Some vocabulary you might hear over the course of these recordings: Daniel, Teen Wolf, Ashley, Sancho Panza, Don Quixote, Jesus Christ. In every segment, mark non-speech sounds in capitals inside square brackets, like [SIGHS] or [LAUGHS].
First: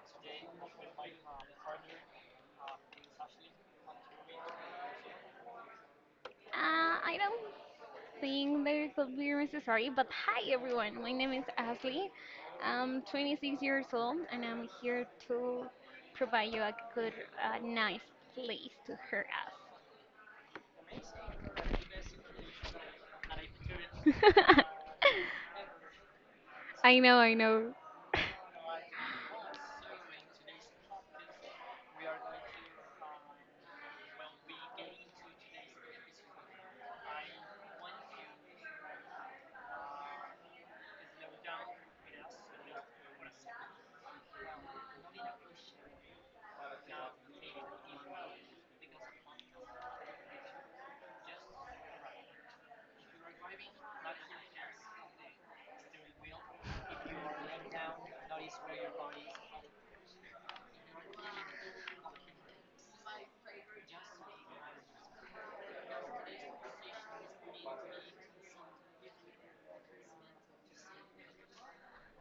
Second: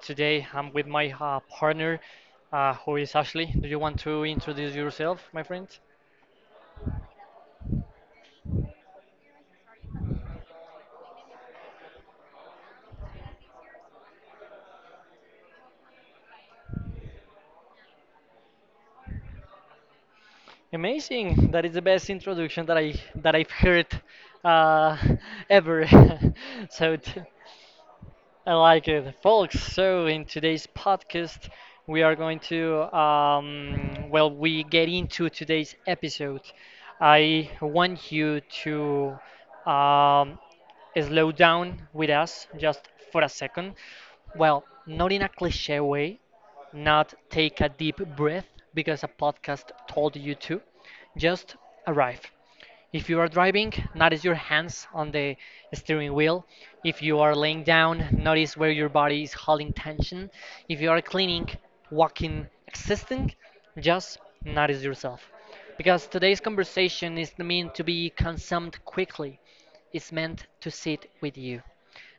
Today I'm with my partner, who is Ashley. Do you want to introduce yourself, my friend? I don't think there could be necessary, but hi everyone. My name is Ashley. I'm 26 years old, and I'm here to provide you a good, nice place to hurt Amazing! That us. is the best introduction that I've heard uh, [LAUGHS] ever. [LAUGHS] [LAUGHS] so I know, t- I know. I like it, folks. So in today's podcast, we are going to well, we get into today's episode. I want you to um, slow down with us just for a second? Well, not in a cliche way, not take a deep breath because a podcast told you to, just arrive. If you are driving, notice your hands on the steering wheel. If you are laying down, notice where your body is holding tension. If you are cleaning, walking, existing, just notice yourself. Because today's conversation is meant to be consumed quickly, it's meant to sit with you.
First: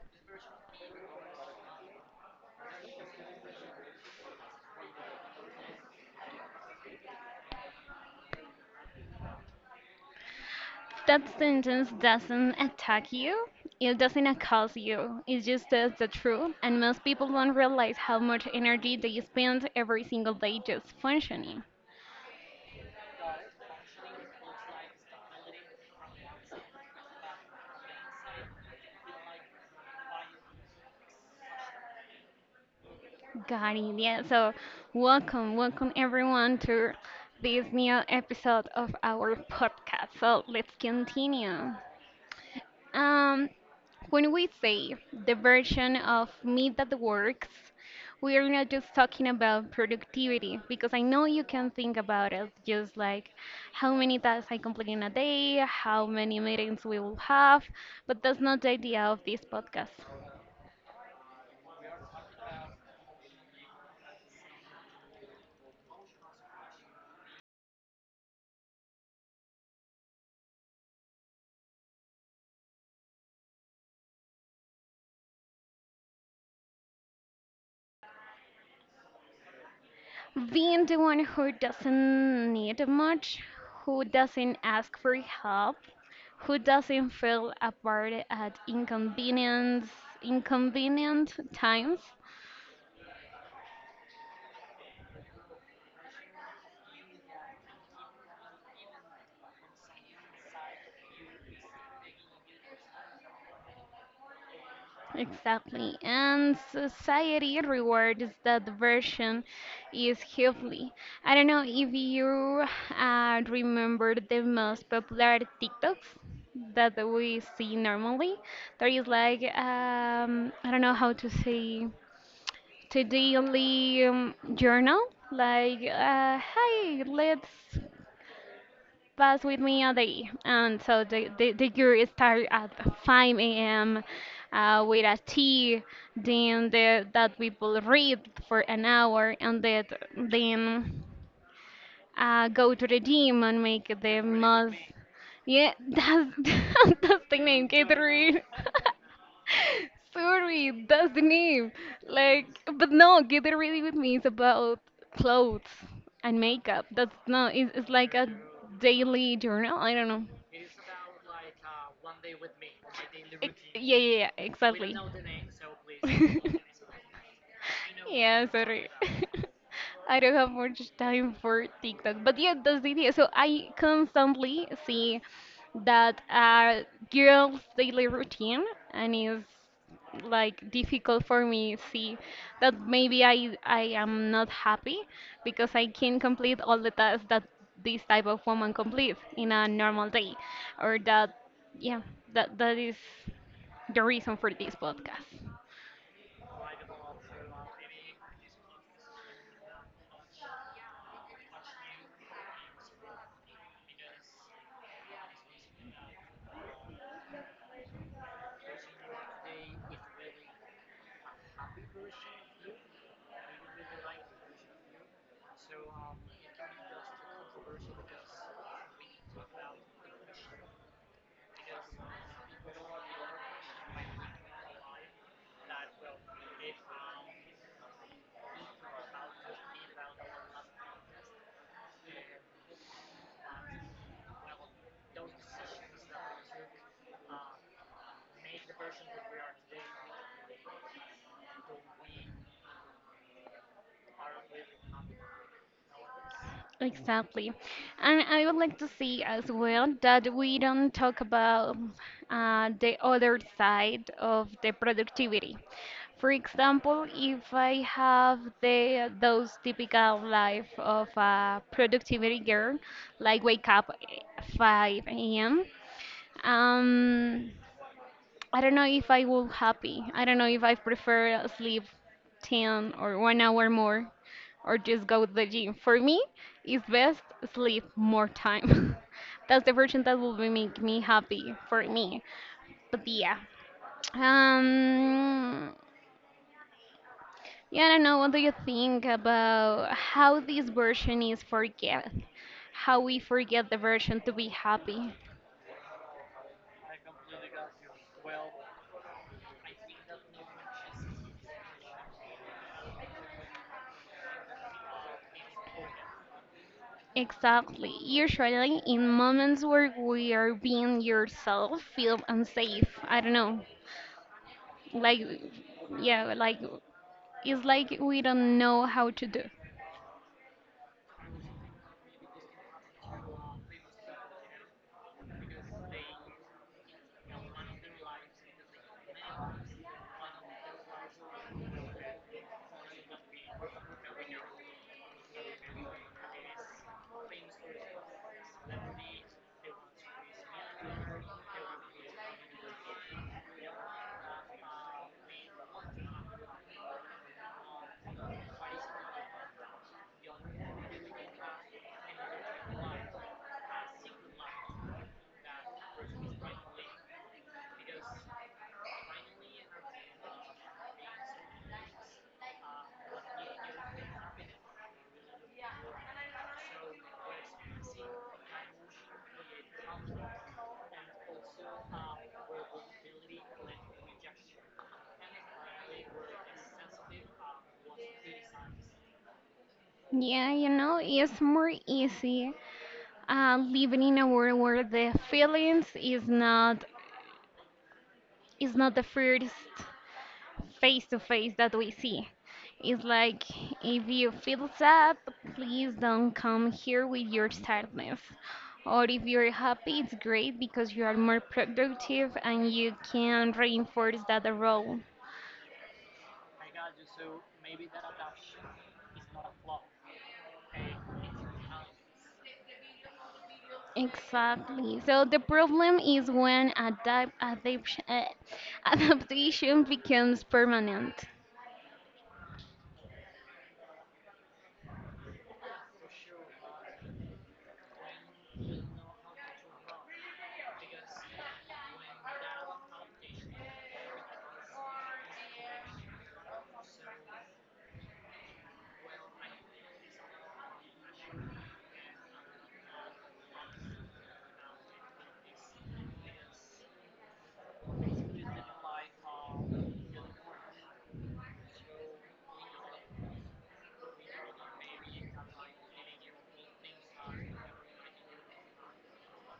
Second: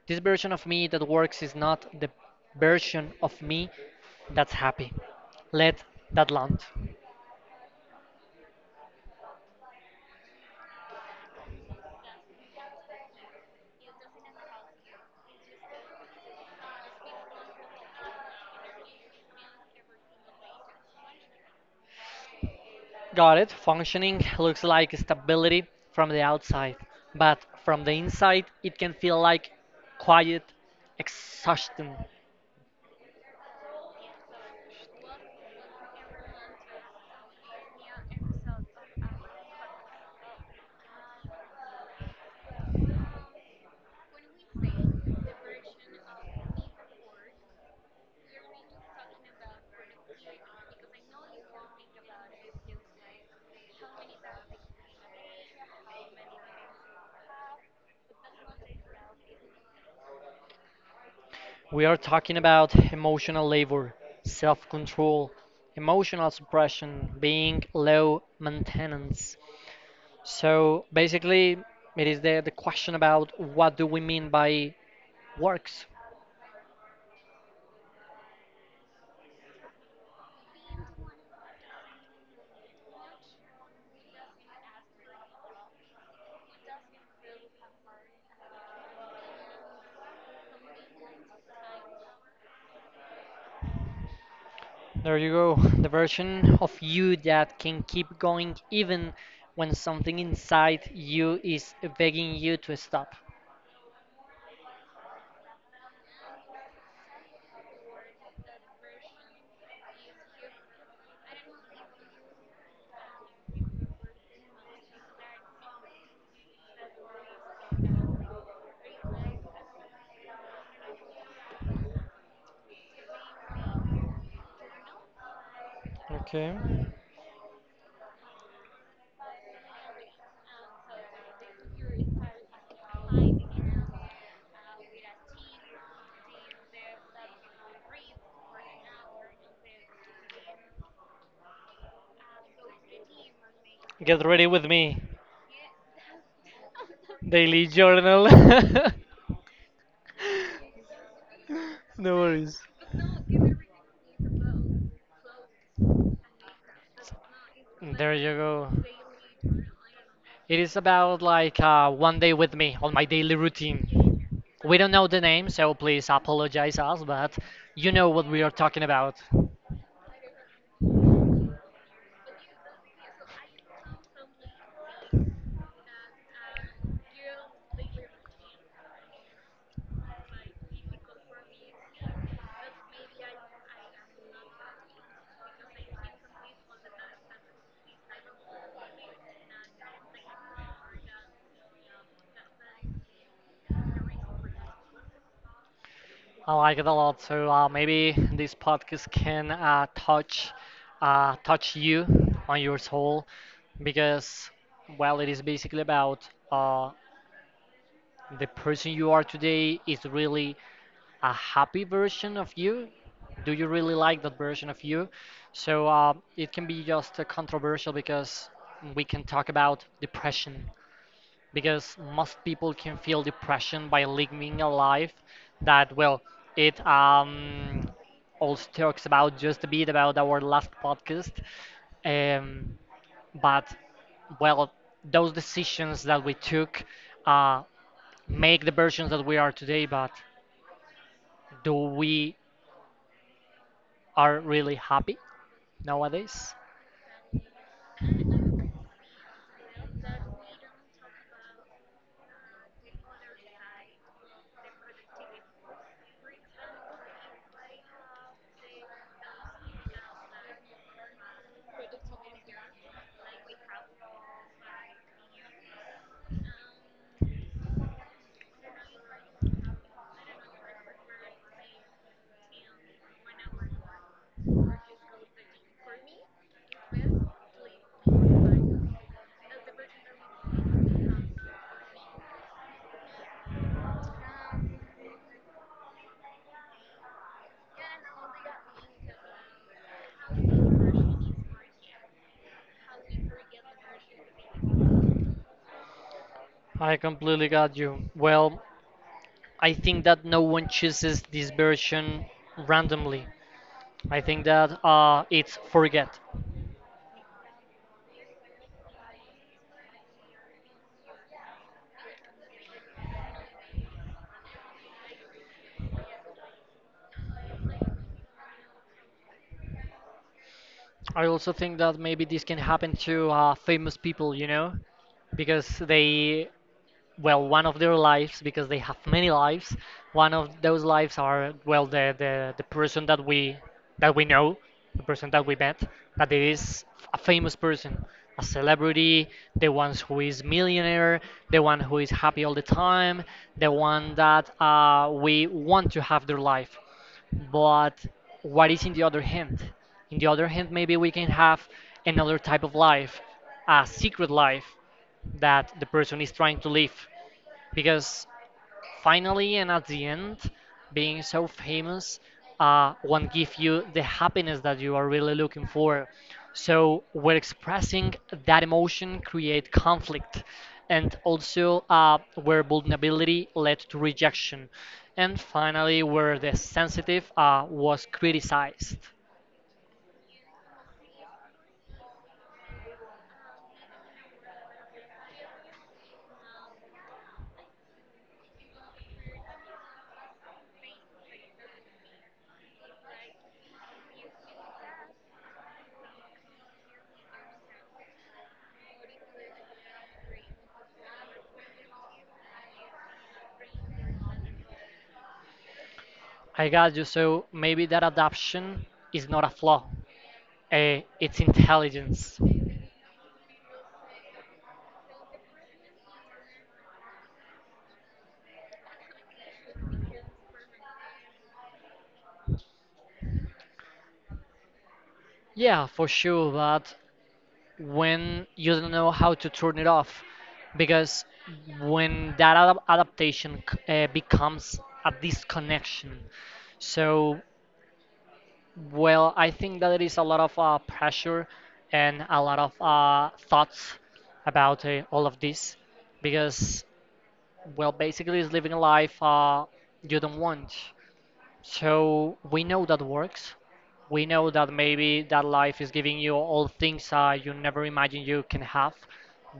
This version of me that works is not the version of me that's happy. Let that land. That sentence doesn't attack you. It doesn't accuse you. It just tells the truth, and most people don't realize how much energy they spend every single day just functioning. Got it. Functioning looks like stability from the outside, but from the inside, it can feel like quiet exhaustion. Got it. Yeah. So, welcome, welcome everyone to this new episode of our podcast. So let's continue. Um, when we say the version of me that works, we are not just talking about productivity, because I know you can think about it just like how many tasks I complete in a day, how many meetings we will have, but that's not the idea of this podcast. We are talking about emotional labor, self control, emotional suppression, being low maintenance. So basically, it is the question about what do we mean by works? Being the one who doesn't need much, who doesn't ask for help, who doesn't feel apart at inconvenient times. There you go, [LAUGHS] the version of you that can keep going even when something inside you is begging you to stop. Exactly. And society rewards that version is heavily. I don't know if you remember the most popular TikToks that we see normally. There is, like, I don't know how to say, to daily journal, like, Okay. hey, let's pass with me a day, and so the, year start at 5 a.m. With a tea, then the, that people read for an hour, and that, then, go to the gym and make the Get ready with most. me. Yeah, that's, [LAUGHS] that's the Daily name, journal. Gatorade. [LAUGHS] [LAUGHS] Sorry, that's the name. [LAUGHS] No Like, worries. but no, Get It Ready With Me is about clothes and makeup. That's no, it's like There a you go. daily journal. I don't know. It is about like one day with me on my daily Yeah, yeah, yeah, routine. We don't exactly. know the name, so please apologize [LAUGHS] us, but you know what we Yeah, are talking sorry. [LAUGHS] about. I don't have much time for TikTok. But yeah, that's the idea. So I constantly see that girls' daily routine, and it's like difficult for me see that maybe I am not happy because I can not complete all the tasks that this type of woman completes in a normal day. Or that, yeah, that is the reason for this podcast. I like it a lot. So maybe this podcast can touch you on your soul because well, it is basically about the person you are today is really a happy version of you. Do you really like that version of you? So it can be just controversial because we can talk about depression because most people can feel depression by living a life that well it also talks about just a bit about our last podcast, um but well those decisions that we took uh make the versions that we are today, but do we are really happy nowadays? Exactly. And I would like to see as well that we don't talk about the other side of the productivity. For example, if I have the those typical life of a productivity girl, like wake up at 5 a.m. Um, I don't know if I will happy. I don't know if I prefer sleep 10 or 1 hour more, or just go to the gym. For me, it's best sleep more time. [LAUGHS] That's the version that will be make me happy for me. But yeah. Um yeah, I don't know. What do you think about how this version is forget? How we forget the version to be happy? I completely got you. Well, I think that no one chooses this version randomly. I think that it's forget. Exactly. Usually, in moments where we are being yourself, feel unsafe. I don't know. Like, yeah, like, it's like we don't know how to do. I also think that maybe this can happen to famous people, you know, because they, well, one of their lives, because they have many lives, one of those lives are, well, the person that we know, the person that we met, that it is a famous person, a celebrity, the ones who is millionaire, the one who is happy all the time, the one that we want to have their life. But what is in the other hand, in the other hand maybe we can have another type of life, a secret life that the person is trying to live, because finally and at the end, being so famous won't give you the happiness that you are really looking for. So we're expressing that emotion create conflict, and also where vulnerability led to rejection, and finally where the sensitive was criticized. Yeah, you know, it's more easy living in a world where the feelings is not the first face to face that we see. It's like, if you feel sad, please don't come here with your sadness. Or if you're happy, it's great because you are more productive and you can reinforce that role. I got you. So maybe that adaption is not a flaw. It's intelligence. Exactly. So the problem is when [LAUGHS] adaptation becomes permanent. Yeah, for sure. But when you don't know how to turn it off, because when that ad adaptation becomes a disconnection, so well I think that it is a lot of pressure and a lot of thoughts about all of this, because well basically it's living a life you don't want. So we know that works. We know that maybe that life is giving you all things you never imagined you can have,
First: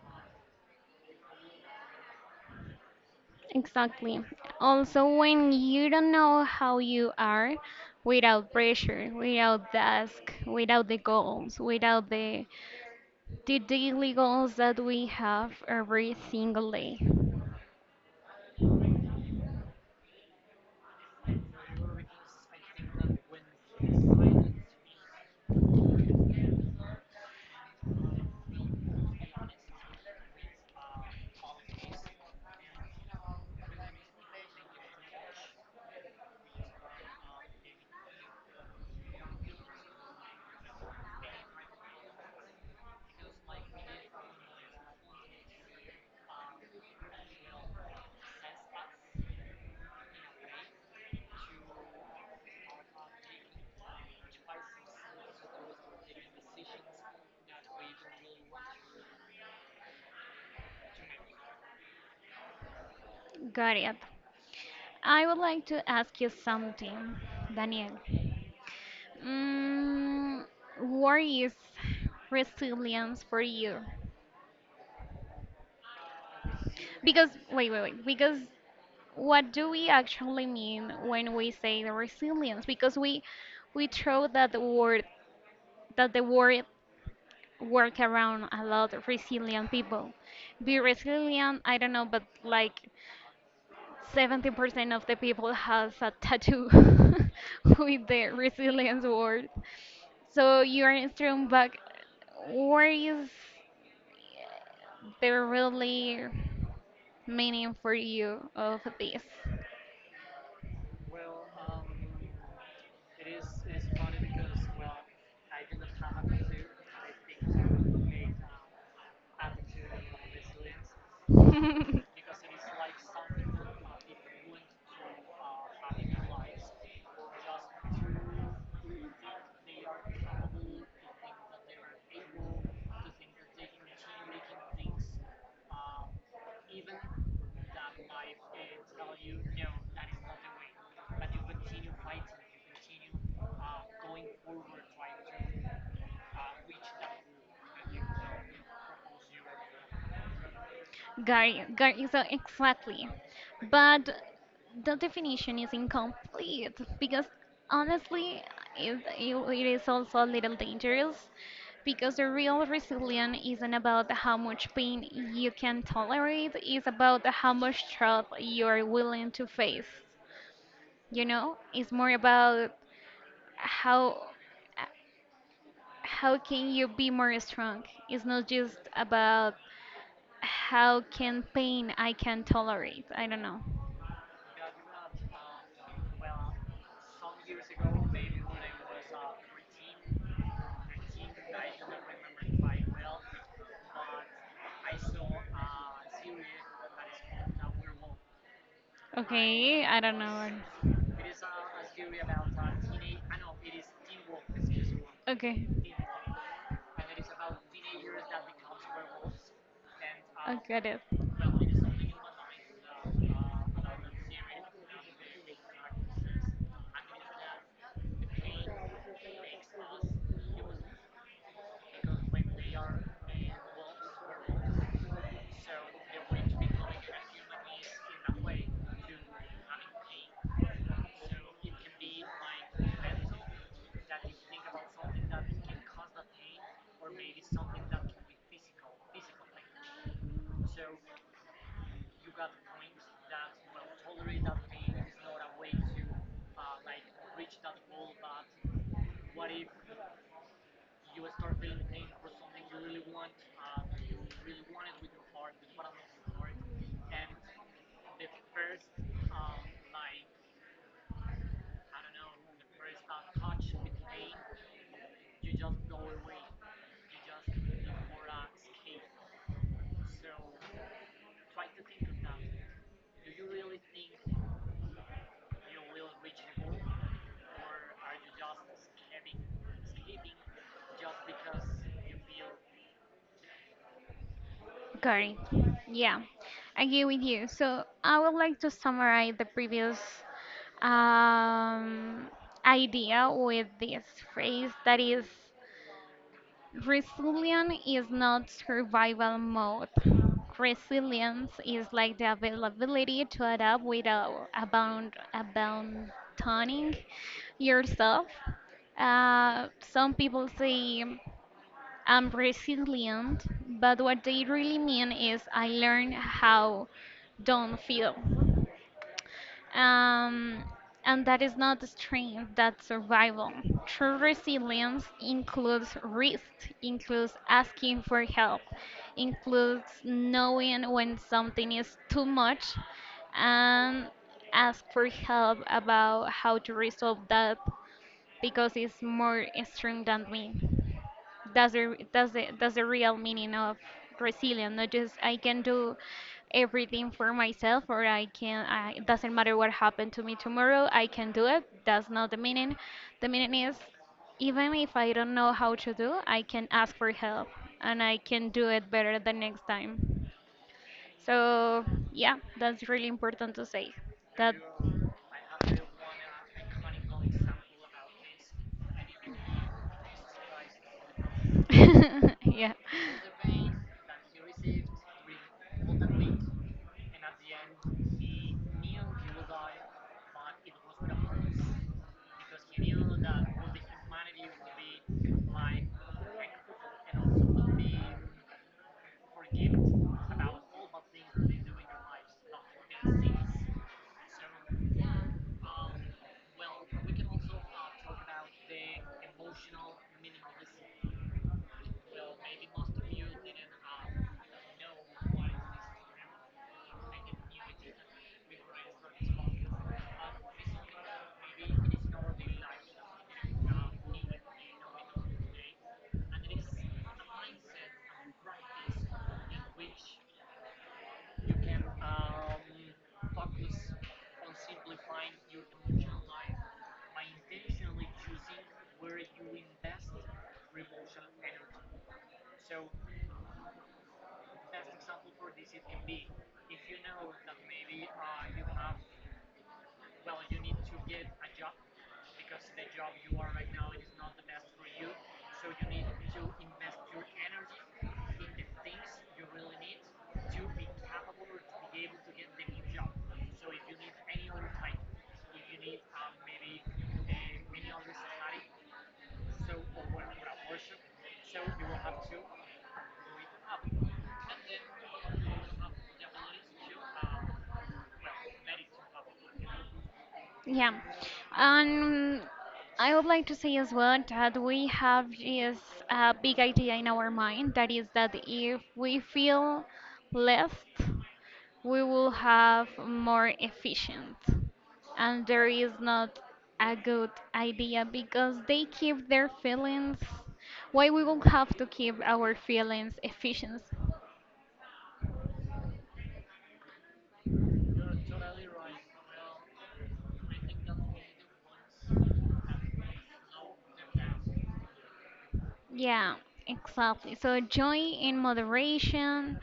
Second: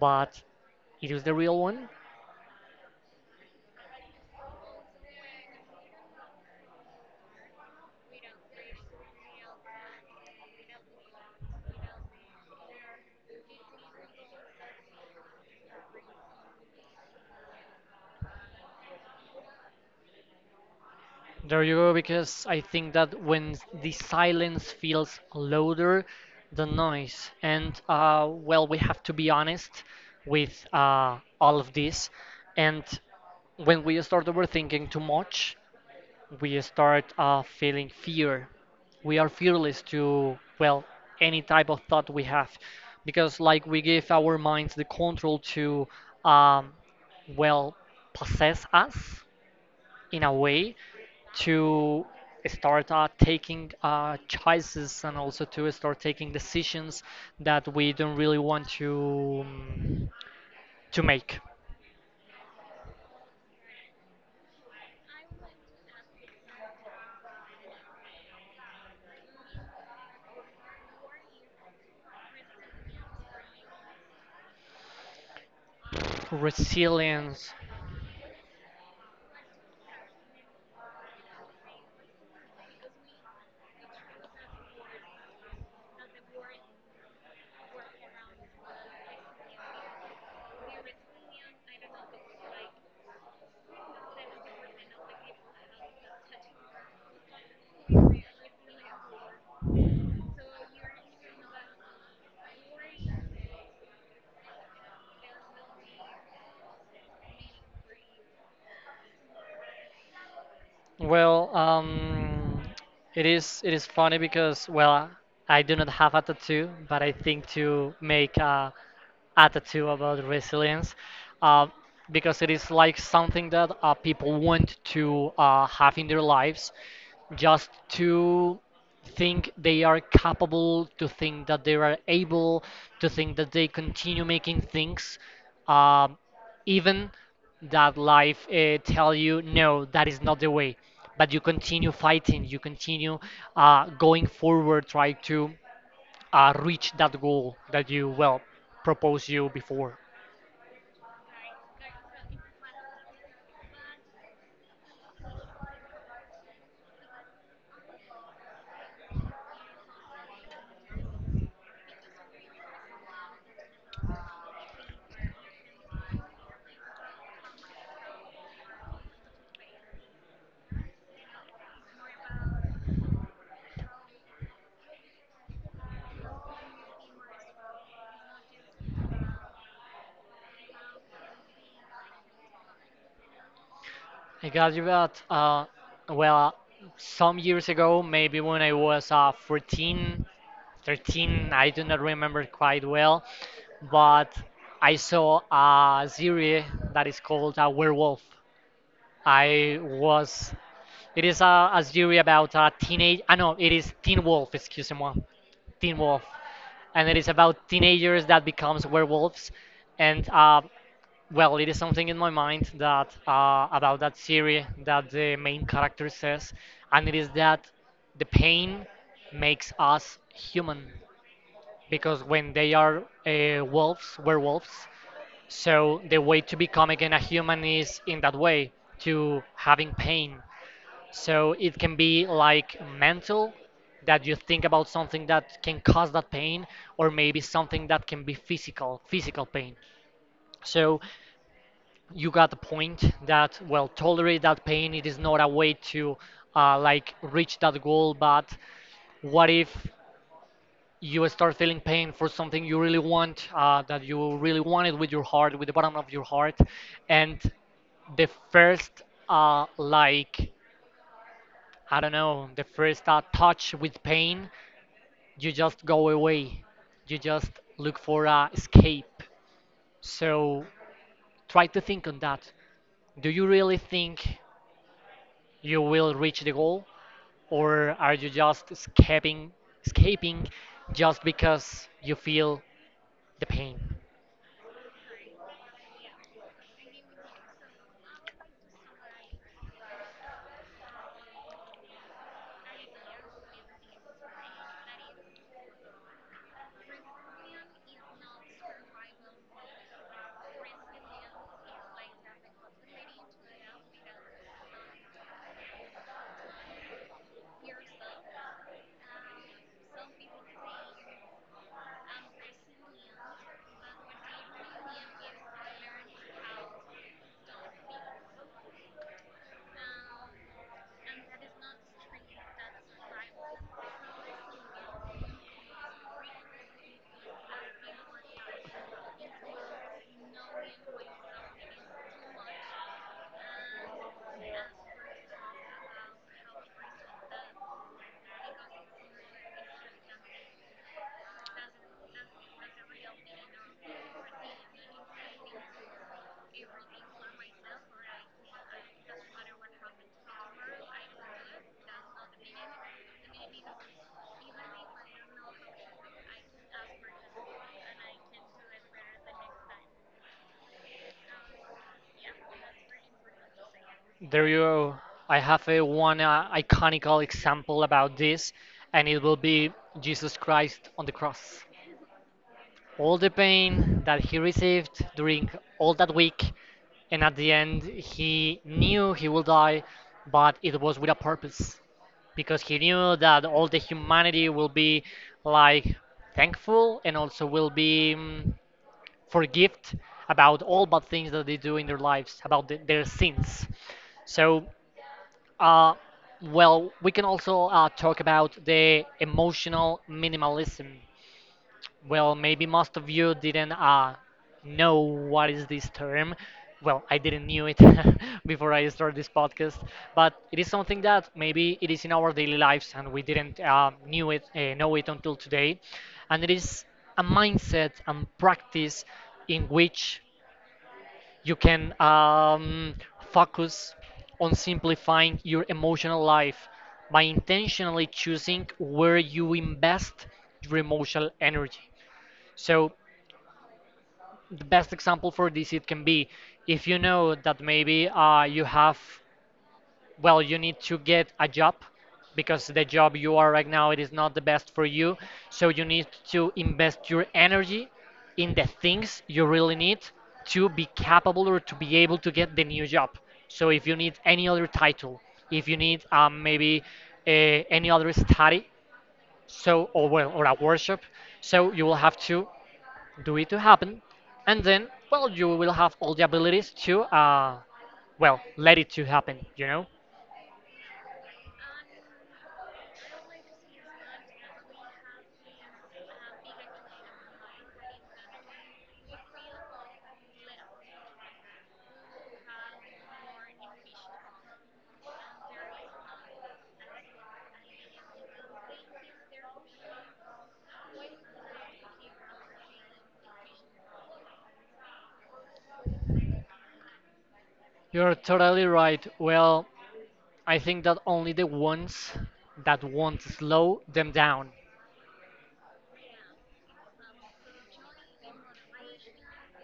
but it is the real one. Exactly. Also, when you don't know how you are without pressure, without task, without the goals, without the daily goals that we have every single day. There you go, because I think that when the silence feels louder than noise. And well, we have to be honest with all of this. And when we start overthinking too much, we start feeling fear. We are fearless to, well, any type of thought we have. Because, like, we give our minds the control to, um, well, possess us in a way to start taking choices and also to start taking decisions that we don't really want to make. Got it. I would like to ask you something, Daniel. Mm, what is resilience for you? Because, Resilience. wait, wait, wait. Because what do we actually mean when we say the resilience? Because we throw that word, that the word work around a lot of resilient people. Be resilient, I don't know, but like 70% of the people has a tattoo [LAUGHS] with the resilience word. So you're thrown back. Where is the really meaning for you of this? Well, it is funny because, well, I do not have a tattoo, but I think to make a tattoo about resilience, uh, because it is like something that people want [LAUGHS] to have in Having their lies, lives, or just just to doing things, even think they are that you capable, to think that they are know able, that to is think that they continue making things, um even that life tell you no that is not the way, wrong, but but you you continue continue, fighting, you continue continue going, going forward, try to reach that goal that goal. you well proposed you before. So exactly. But the definition is incomplete because honestly, it is also a little dangerous, because the real resilience isn't about how much pain you can tolerate, it's about how much trouble you are willing to face. You know, it's more about how how can you be more strong? It's not just about how can pain I can tolerate. I don't know. I got you that well, some years ago, maybe when I was 14, 13, I do not remember quite well, but I saw a series that is called werewolf. I Okay, I don't know. was. It is a series about a teenage. I know it is Teen Wolf. Excuse me, Okay. Teen Wolf, and it is about teenagers that becomes werewolves, and I got it. well, it is something in my mind that about that series that the main character says, and it is that the pain makes us human, because when they are wolves, werewolves, so the way to become again a human is in that way, to having pain. So it can be like mental, that you think about something that can cause that pain, or maybe something that can be physical, physical pain. So you got the point that, well, tolerate that pain, it is not a way to like reach that goal, but what if you start feeling pain for something you really want, that you really wanted with your heart, with the bottom of your heart, and the first like, I don't know, the first touch with pain, you just go away. You just look for a escape. So try to think on that. Do you really think you will reach the goal, or are you just escaping, just because you feel the pain? Got it. Yeah, I agree with you. So I would like to summarize the previous um, idea with this phrase that is, resilience is not survival mode. Resilience is like the availability to adapt without abandoning yourself. Some people say, I'm resilient, but what they really mean is, I learn how don't feel. Um, and that is not strength, that's survival. True resilience includes risk, includes asking for help, includes knowing when something is too much, and ask for help about how to resolve that, because it's more strength than me. That's the real meaning of resilience. Not just, I can do everything for myself, or I can, I, it doesn't matter what happened to me tomorrow, I can do it. That's not the meaning. The meaning is, even if I don't know how to do, I can ask for help, and I can do it better the next time. So yeah, that's really important to say There that. you. I have a one iconical example about this, and it will be Jesus Christ on the cross. [LAUGHS] Yeah. All the pain that he received during all that week, and at the end, he knew he will die, but it was with a purpose, because he knew that all the humanity will be like thankful and also will be forgive about all bad things that they do in their lives, about their sins. So, uh, well, we can also talk about the emotional minimalism. Well, maybe most of you didn't know what is this term. Well, I didn't knew it [LAUGHS] before I started this podcast, but it is something that maybe it is in our daily lives and we didn't knew it know it until today, and it is a mindset and practice in which you can focus on simplifying your emotional life by intentionally choosing where you invest your emotional energy. So the best example for this, it can be if you know that maybe you have, well, you need to get a job because the job you are right now it is not the best for you, so you need to invest your energy in the things you really need to be capable or to be able to get the new job. So if you need any other title, if you need maybe uh, any other study, so or well or a workshop, so you will have to do it to happen, and then well you will have all the abilities to well let it to happen. You know. Yeah. Um, I would like to say as well that we have this big idea in our mind that is, that if we feel left, we will have more efficient, and there is not a good idea, because they keep their feelings. Why we will have to keep our feelings efficient? You're totally right. Well, I think that only the ones that want to slow them down. Yeah, exactly. So joy in moderation,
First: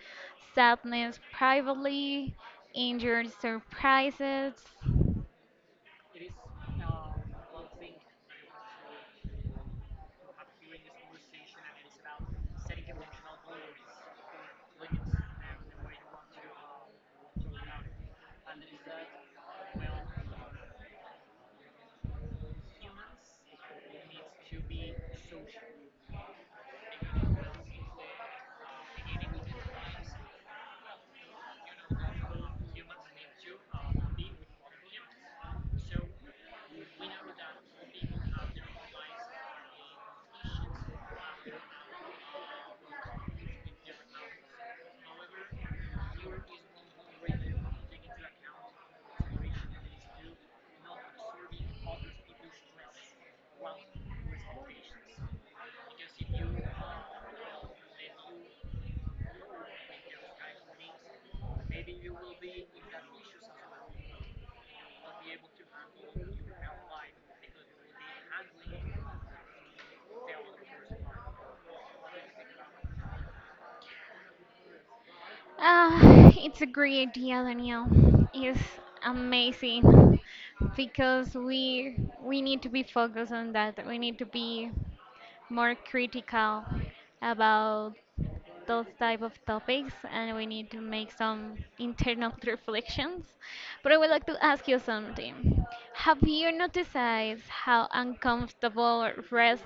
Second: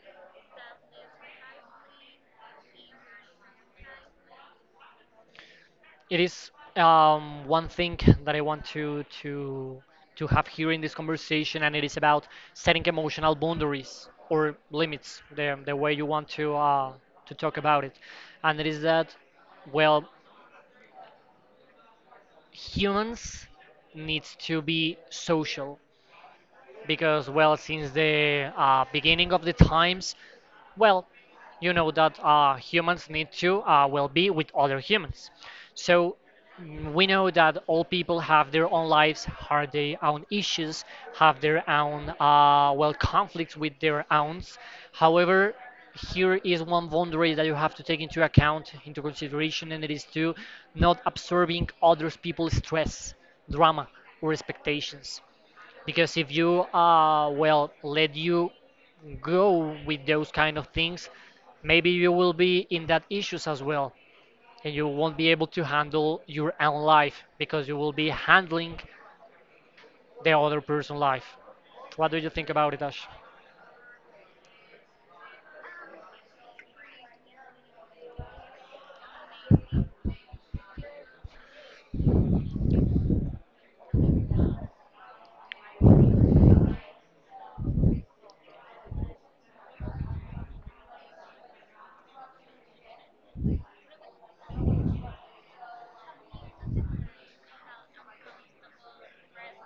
sadness privately, injured surprises. It is one thing that I want to have here in this conversation, and it is about setting emotional boundaries or limits, the way you want to talk about it, and it is that well humans needs to be social because well since the beginning of the times well you know that humans need to well be with other humans so we know that all people have their own lives have their own issues have their own well conflicts with their owns. However, here is one boundary that you have to take into account into consideration, and it is to not absorbing others people's stress, drama, or expectations, because if you well let you go with those kind of things, maybe you will be in that issues as well, and you won't be able to handle your own life because you will be handling the other person's life. What do you think about it, Ash? It's a great idea, Daniel. It's amazing because we need to be focused on that. We need to be more critical about those type of topics, and we need to make some internal [LAUGHS] reflections. But I would like to ask you something. Have you noticed how uncomfortable rest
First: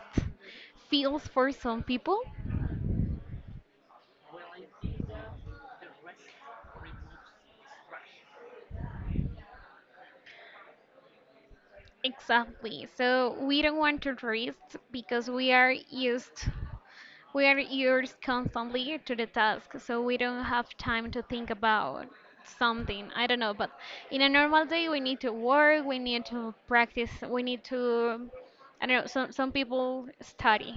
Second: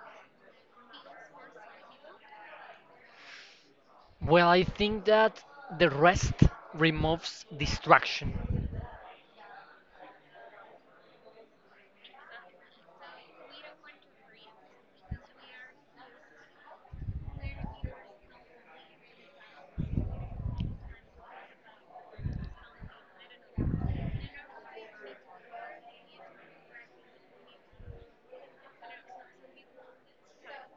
feels for some people? Well, I think that the rest removes distraction. Exactly. So we don't want to rest because we are used constantly to the task. So we don't have time to think about something. I don't know, but in a normal day we need to work, we need to practice, we need to, I don't know, some people study.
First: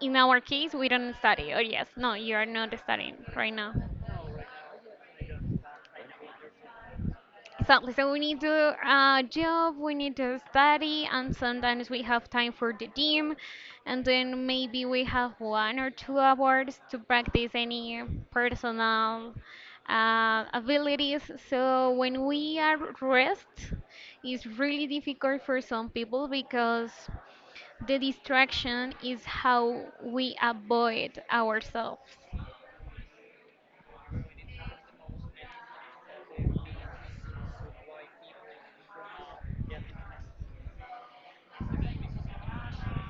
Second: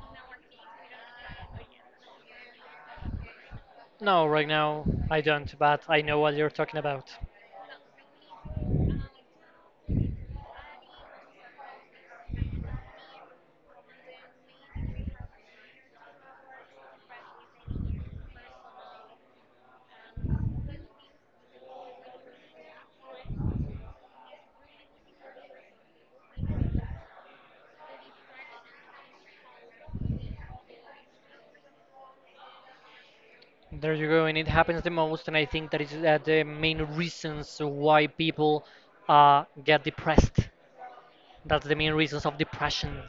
In our case we don't study. Oh yes, no, you are not studying right now. No, right now I don't, but I know what you're talking about. Exactly. So we need to job, we need to study, and sometimes we have time for the gym, and then maybe we have 1 or 2 hours to practice any personal abilities. So when we are rest, it's really difficult for some people because the distraction is how we avoid ourselves. There you go, and it happens the most, and I think that is the main reasons why people get depressed. That's the main reasons of depression,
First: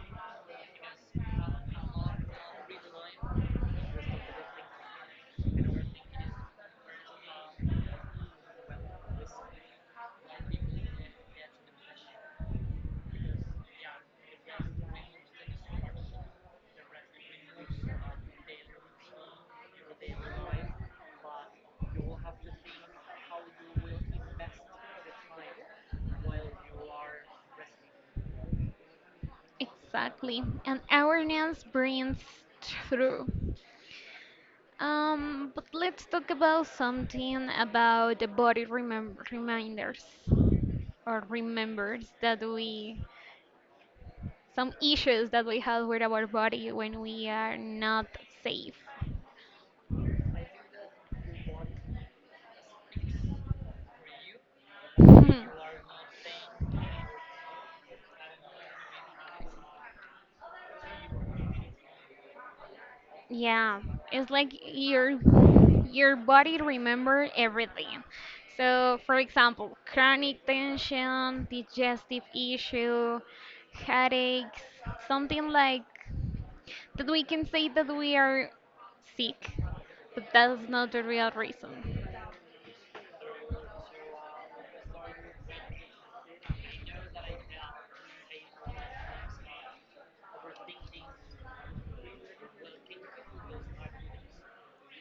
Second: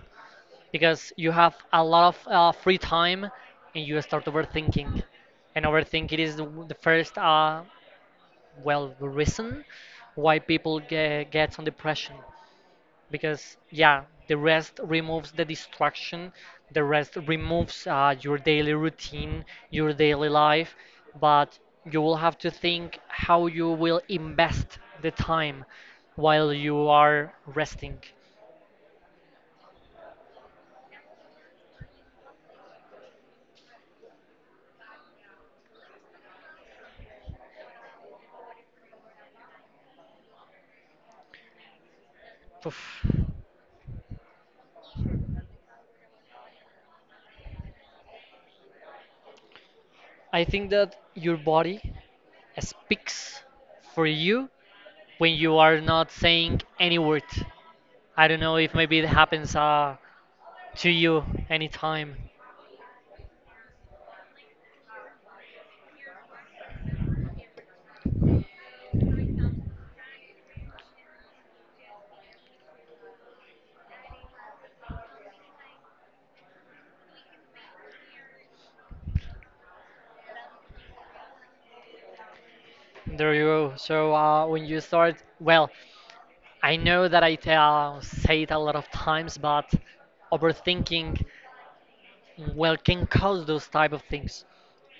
because you have a lot of free time, and you start overthinking, and overthinking is the first, well, reason why people get gets on depression, because yeah, the rest removes the distraction, the rest removes your daily routine, your daily life, but you will have to think how you will invest the time while you are resting. Exactly. And awareness brings through. But let's talk about something about the body remem reminders or remembers that we, Oof. some issues that we have with our body when we are not safe. [LAUGHS] I think that your body speaks for you when Hmm. you are not saying any word. I don't know if maybe it happens to you anytime. Yeah, it's like your body remember everything. So, for example, chronic tension, digestive issue, headaches, something like that we can say that we are sick, but that's not the real reason. There you go. So when you start, well, I know that I tell, say it a lot of times, but overthinking, well, can cause those type of things.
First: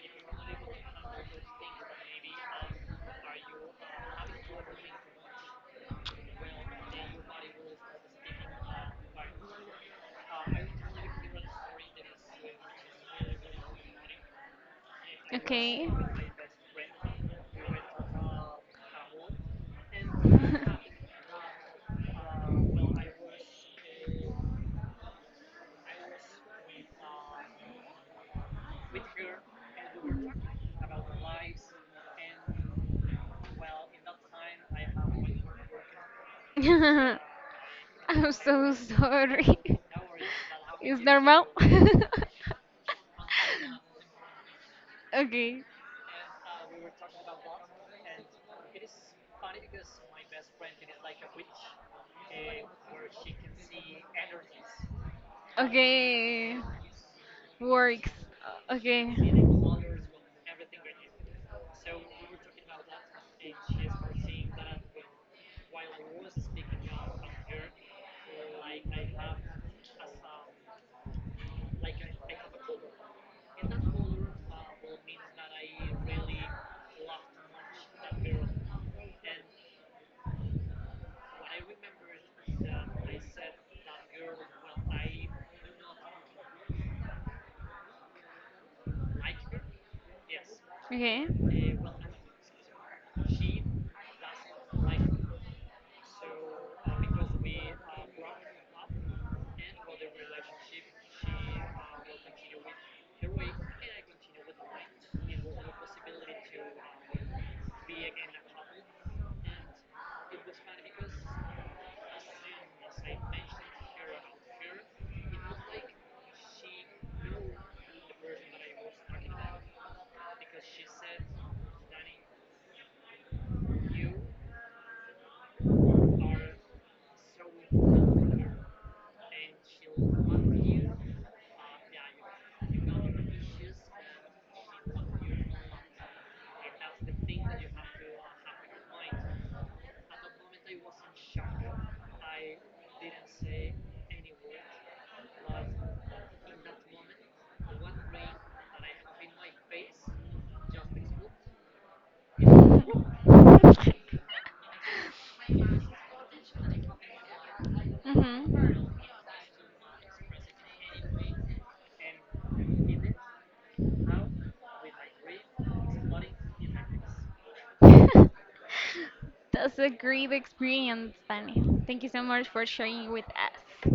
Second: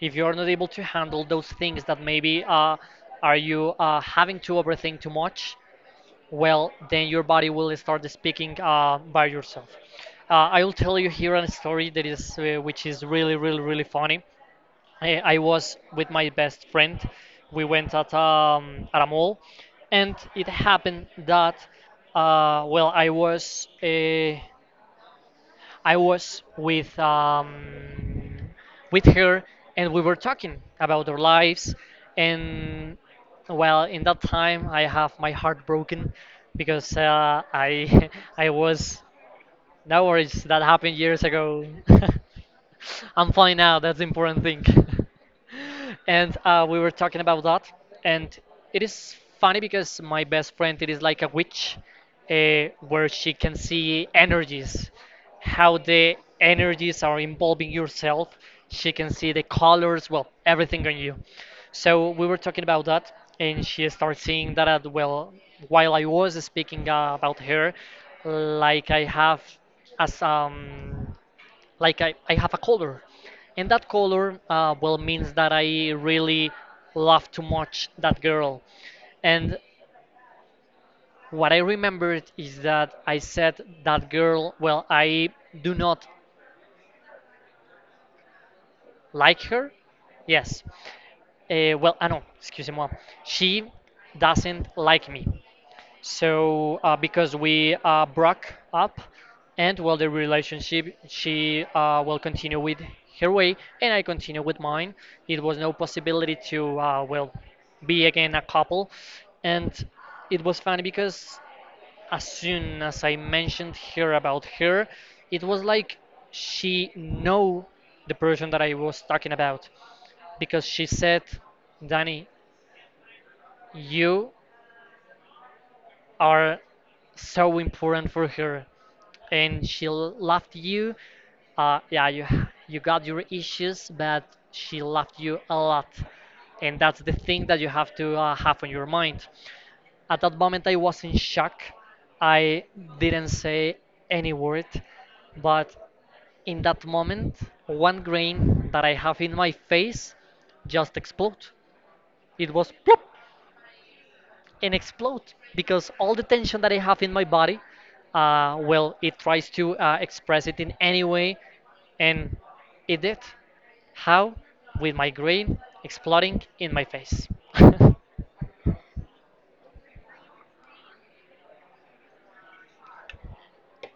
If you are not able to handle those things that maybe are you having to overthink too much, well, then your body will start speaking by yourself. I will tell you here a story that is which is really, really, really funny. I was Okay? with my best friend. We went at a mall, and it happened that well, I was with her, and we were talking about our lives, and well, in that time I have my heart broken because [LAUGHS] I I'm [LAUGHS] I so was sorry. [LAUGHS] no worries that happened It's years normal. ago. [LAUGHS] [LAUGHS] I'm fine now. That's the important thing. Okay. [LAUGHS] And we were talking about that, and it is funny because my best friend it is like a witch, where she can see energies, how the Okay. energies are involving Works. yourself. She can Okay. see the colors, well, everything on you. So we were talking about that, and she started seeing that as well while I was speaking about her, like I have as like I have a color, and that color well means that I really love too much that girl, and what I remembered is that I said that girl, well, I do not like her. Yes, well, I know, excuse me, she doesn't like me. So Broke because up, we and broke up, and for well, the the relationship relationship, she she will will continue continue with with her Harry, way, and and I I continue continue with with mine. mine. There It was was no no possibility possibility to to well be be again again a a couple, couple, and and it it was was funny funny because, because as as soon as I I mentioned mentioned her here about earlier, her, it it was was like like she she knew know the the person person that that I I was was talking about, dating because because she she said, said, "Danny, you are so important for her, and she left you. Yeah, you got your issues, but she loved you a lot, and that's the thing that you have to have on your mind. At that moment, I was in shock. I didn't say any word, but in that moment, one grain that I have in my face just exploded. It was plop mhm. and explode, because all the tension that I have in [LAUGHS] my body, well, it tries to express it in any way, and it did. How? With my brain exploding in my face. [LAUGHS] That's a great experience, Danny. Thank you so much for sharing with us.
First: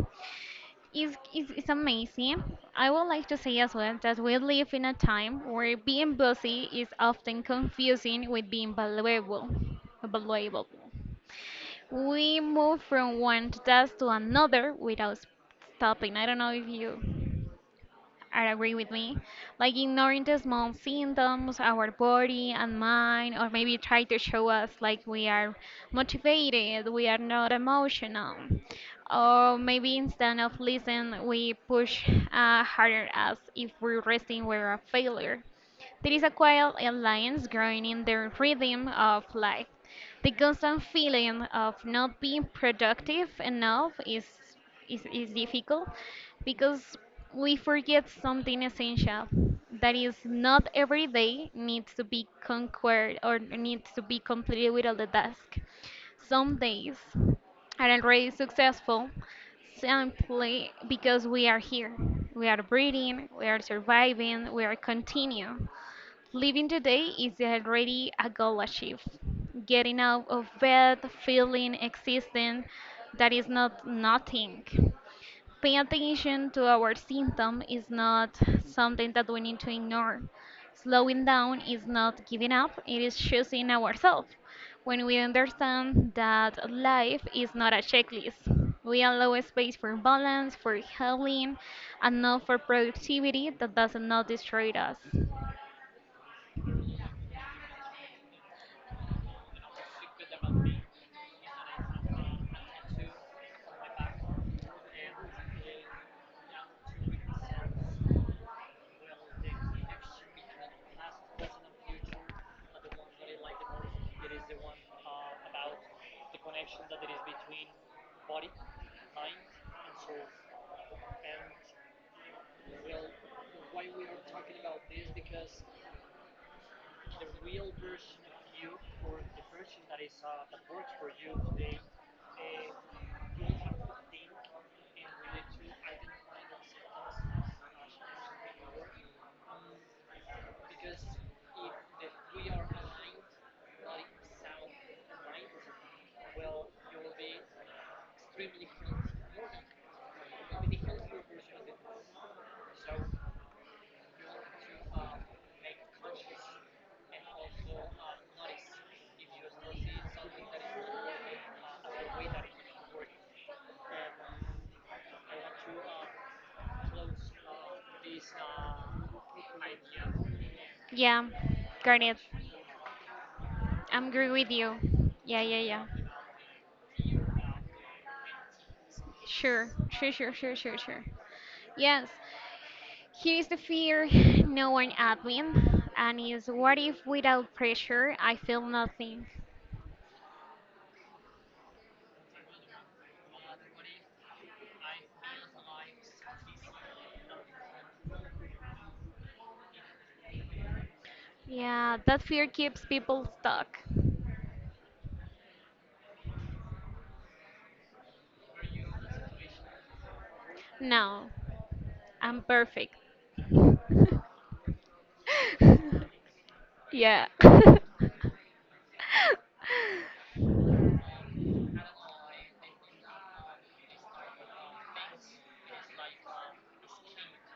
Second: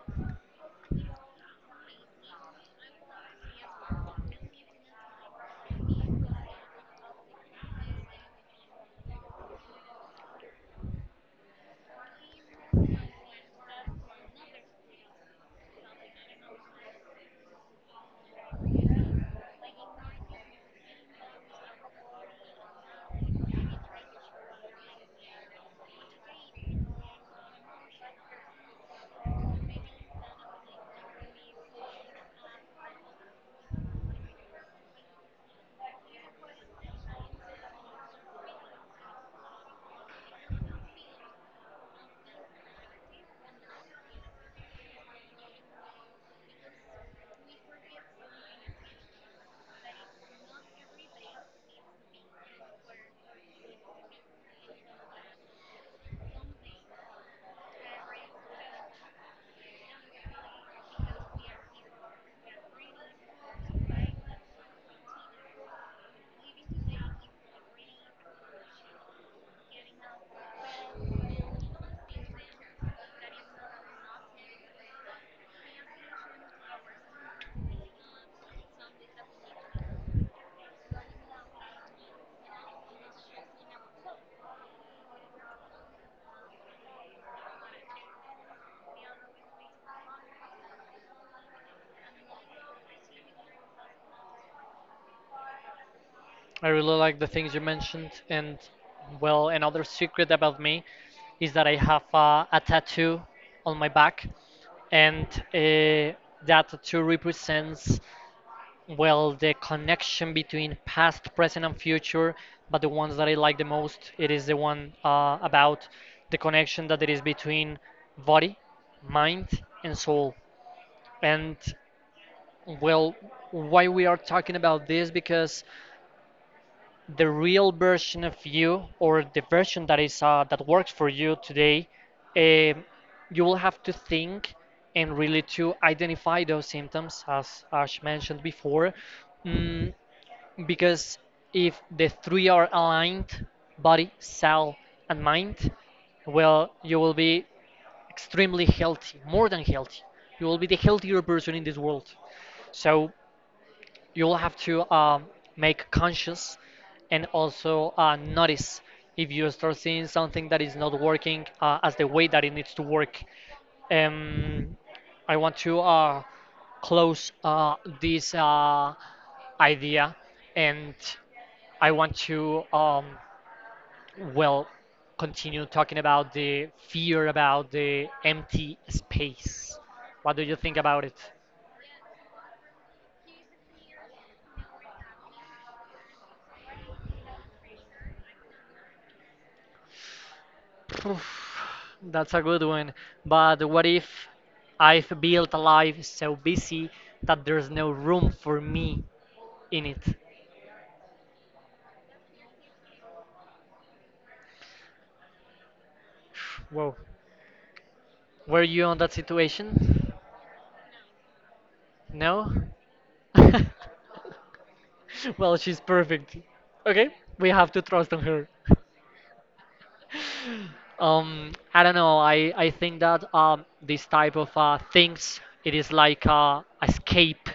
Is amazing. I would like to say as well that we live in a time where being busy is often confusing with being valuable. We move from one task to another without stopping. I don't know if you are agree with me. Like ignoring the small symptoms, our body and mind, or maybe try to show us like we are motivated, we are not emotional. Or maybe instead of listen, we push harder, as if we're resting we're a failure. There is a quiet alliance growing in the rhythm of life. The constant feeling of not being productive enough is difficult, because we forget something essential, that is not every day needs to be conquered or needs to be completed with all the task. Some days are already successful simply because we are here. We are breathing, we are surviving, we are continue. Living today is already a goal achieved. Getting out of bed, feeling existent, that is not nothing. Paying attention to our symptom is not something that we need to ignore. Slowing down is not giving up, it is choosing ourselves. When we understand that life is not a checklist, we allow space for balance, for healing, and not for productivity that does not destroy us. I really like the things you mentioned, and well, another secret about me is that I have a tattoo on my back, and that tattoo represents, well, the connection between past, present, and future, but the ones that I like the most, it is the one about the connection that there is between body, mind, and soul. And well, why we are talking about this? Because the real version of you, or the version that is that works for you today, eh, you will have to think and really to identify those symptoms, as Ash mentioned before. Mm, because if the three are aligned, body, soul, and mind, well, you will be extremely healthy, more than healthy. You will be the healthier person in this world. So you will have to make conscious, and also notice if you start seeing something that is not working as the way that it needs to work. Um, i want to close this idea, and Yeah, I want Garnet, to, I'm agree with well, you. Yeah, yeah, continue yeah. talking about the fear about the empty Sure, space. sure, sure, What do you sure, think sure, sure. about it? Yes, here is the fear, [SIGHS] no one admin, and is, what if without pressure I feel nothing? Poof. That's a good one. But what if I've built a life so busy that there's no room for me in it? Yeah, that fear keeps people stuck. Whoa. Were you on that situation? No, I'm No? perfect. [LAUGHS] Well, she's [LAUGHS] perfect. Okay, Yeah. we [LAUGHS] have to trust on her. I don't know. I think that this type of things it is like a escape,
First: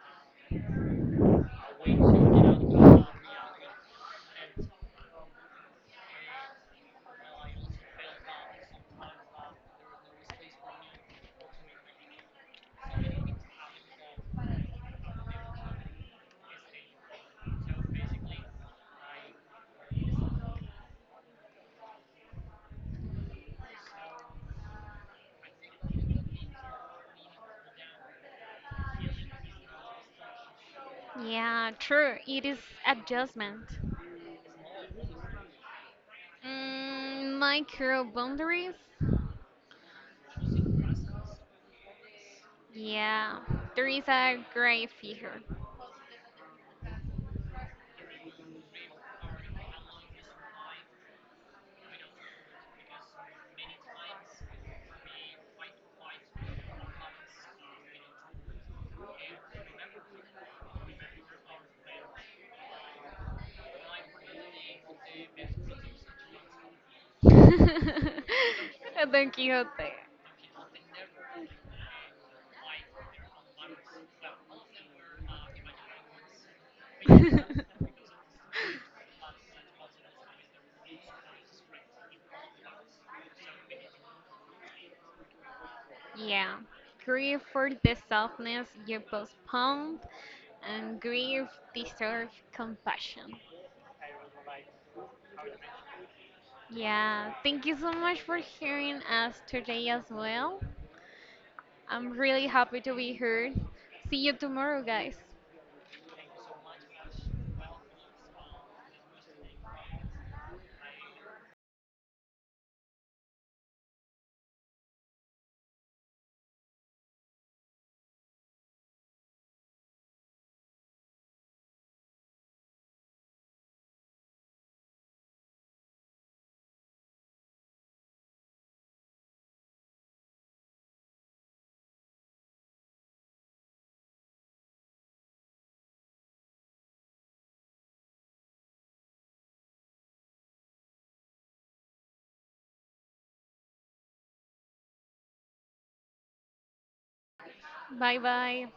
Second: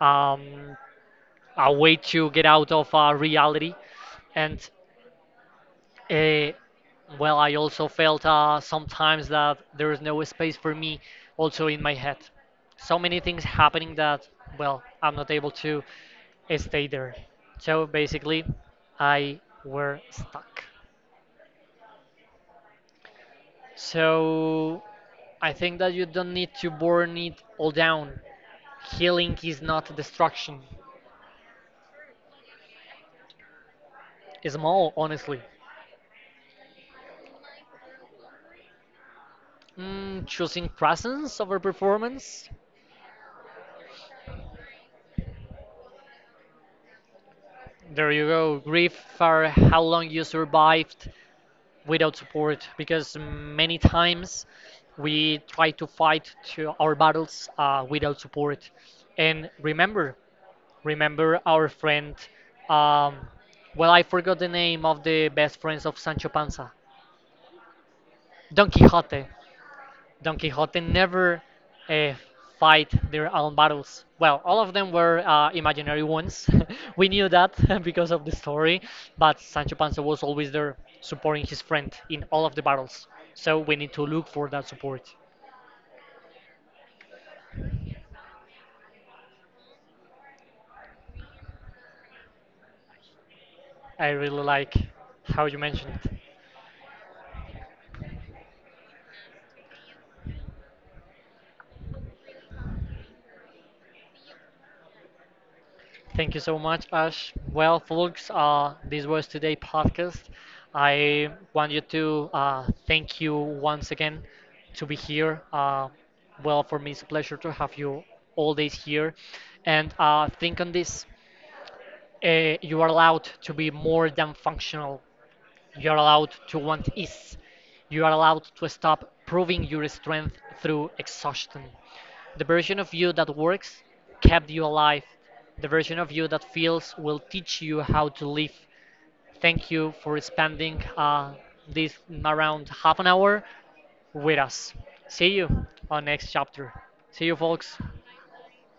um, a way to get out of reality, and uh, well, I also felt sometimes that there is no space for me, also in my head. So many things happening that, well, I'm not able to stay there. So basically, I were stuck. So I think that you don't need to burn it all down. Healing is not destruction. Yeah, true. It is adjustment. It's more, honestly. Micro boundaries. Mm, choosing presence over performance. Yeah, there is a great figure. There you go. Grief for how long you survived without support. Because many times we try to fight to our battles without support. And remember, remember our friend. Um, well, I forgot the name of the best friends of Sancho Panza. [LAUGHS] Don Don Quixote. Quixote. Don Quixote never uh, fight their own battles. Well, all of them were imaginary ones. [LAUGHS] We knew that [LAUGHS] [LAUGHS] because of the story, but Sancho Panza was always there supporting his friend in all of the battles. So we need to look for that support. Yeah, grief for the softness you postponed, and grief deserves compassion. I really like how you mentioned it. Yeah, thank you so much for hearing us today as well. I'm really happy to be here. See you tomorrow, guys. Thank you so much, Ash. Well, folks, this was today's podcast. I want you to thank you once again to be here. Well, for me, it's a pleasure to have you all days here. And think on this, you are allowed to be more than functional. You are allowed to want ease. You are allowed to stop proving your strength through exhaustion. The version of you that works kept you alive. The version of you that feels will teach you how to live. Thank you for spending this around half an hour with us. See you on next chapter. See you, folks. Bye bye.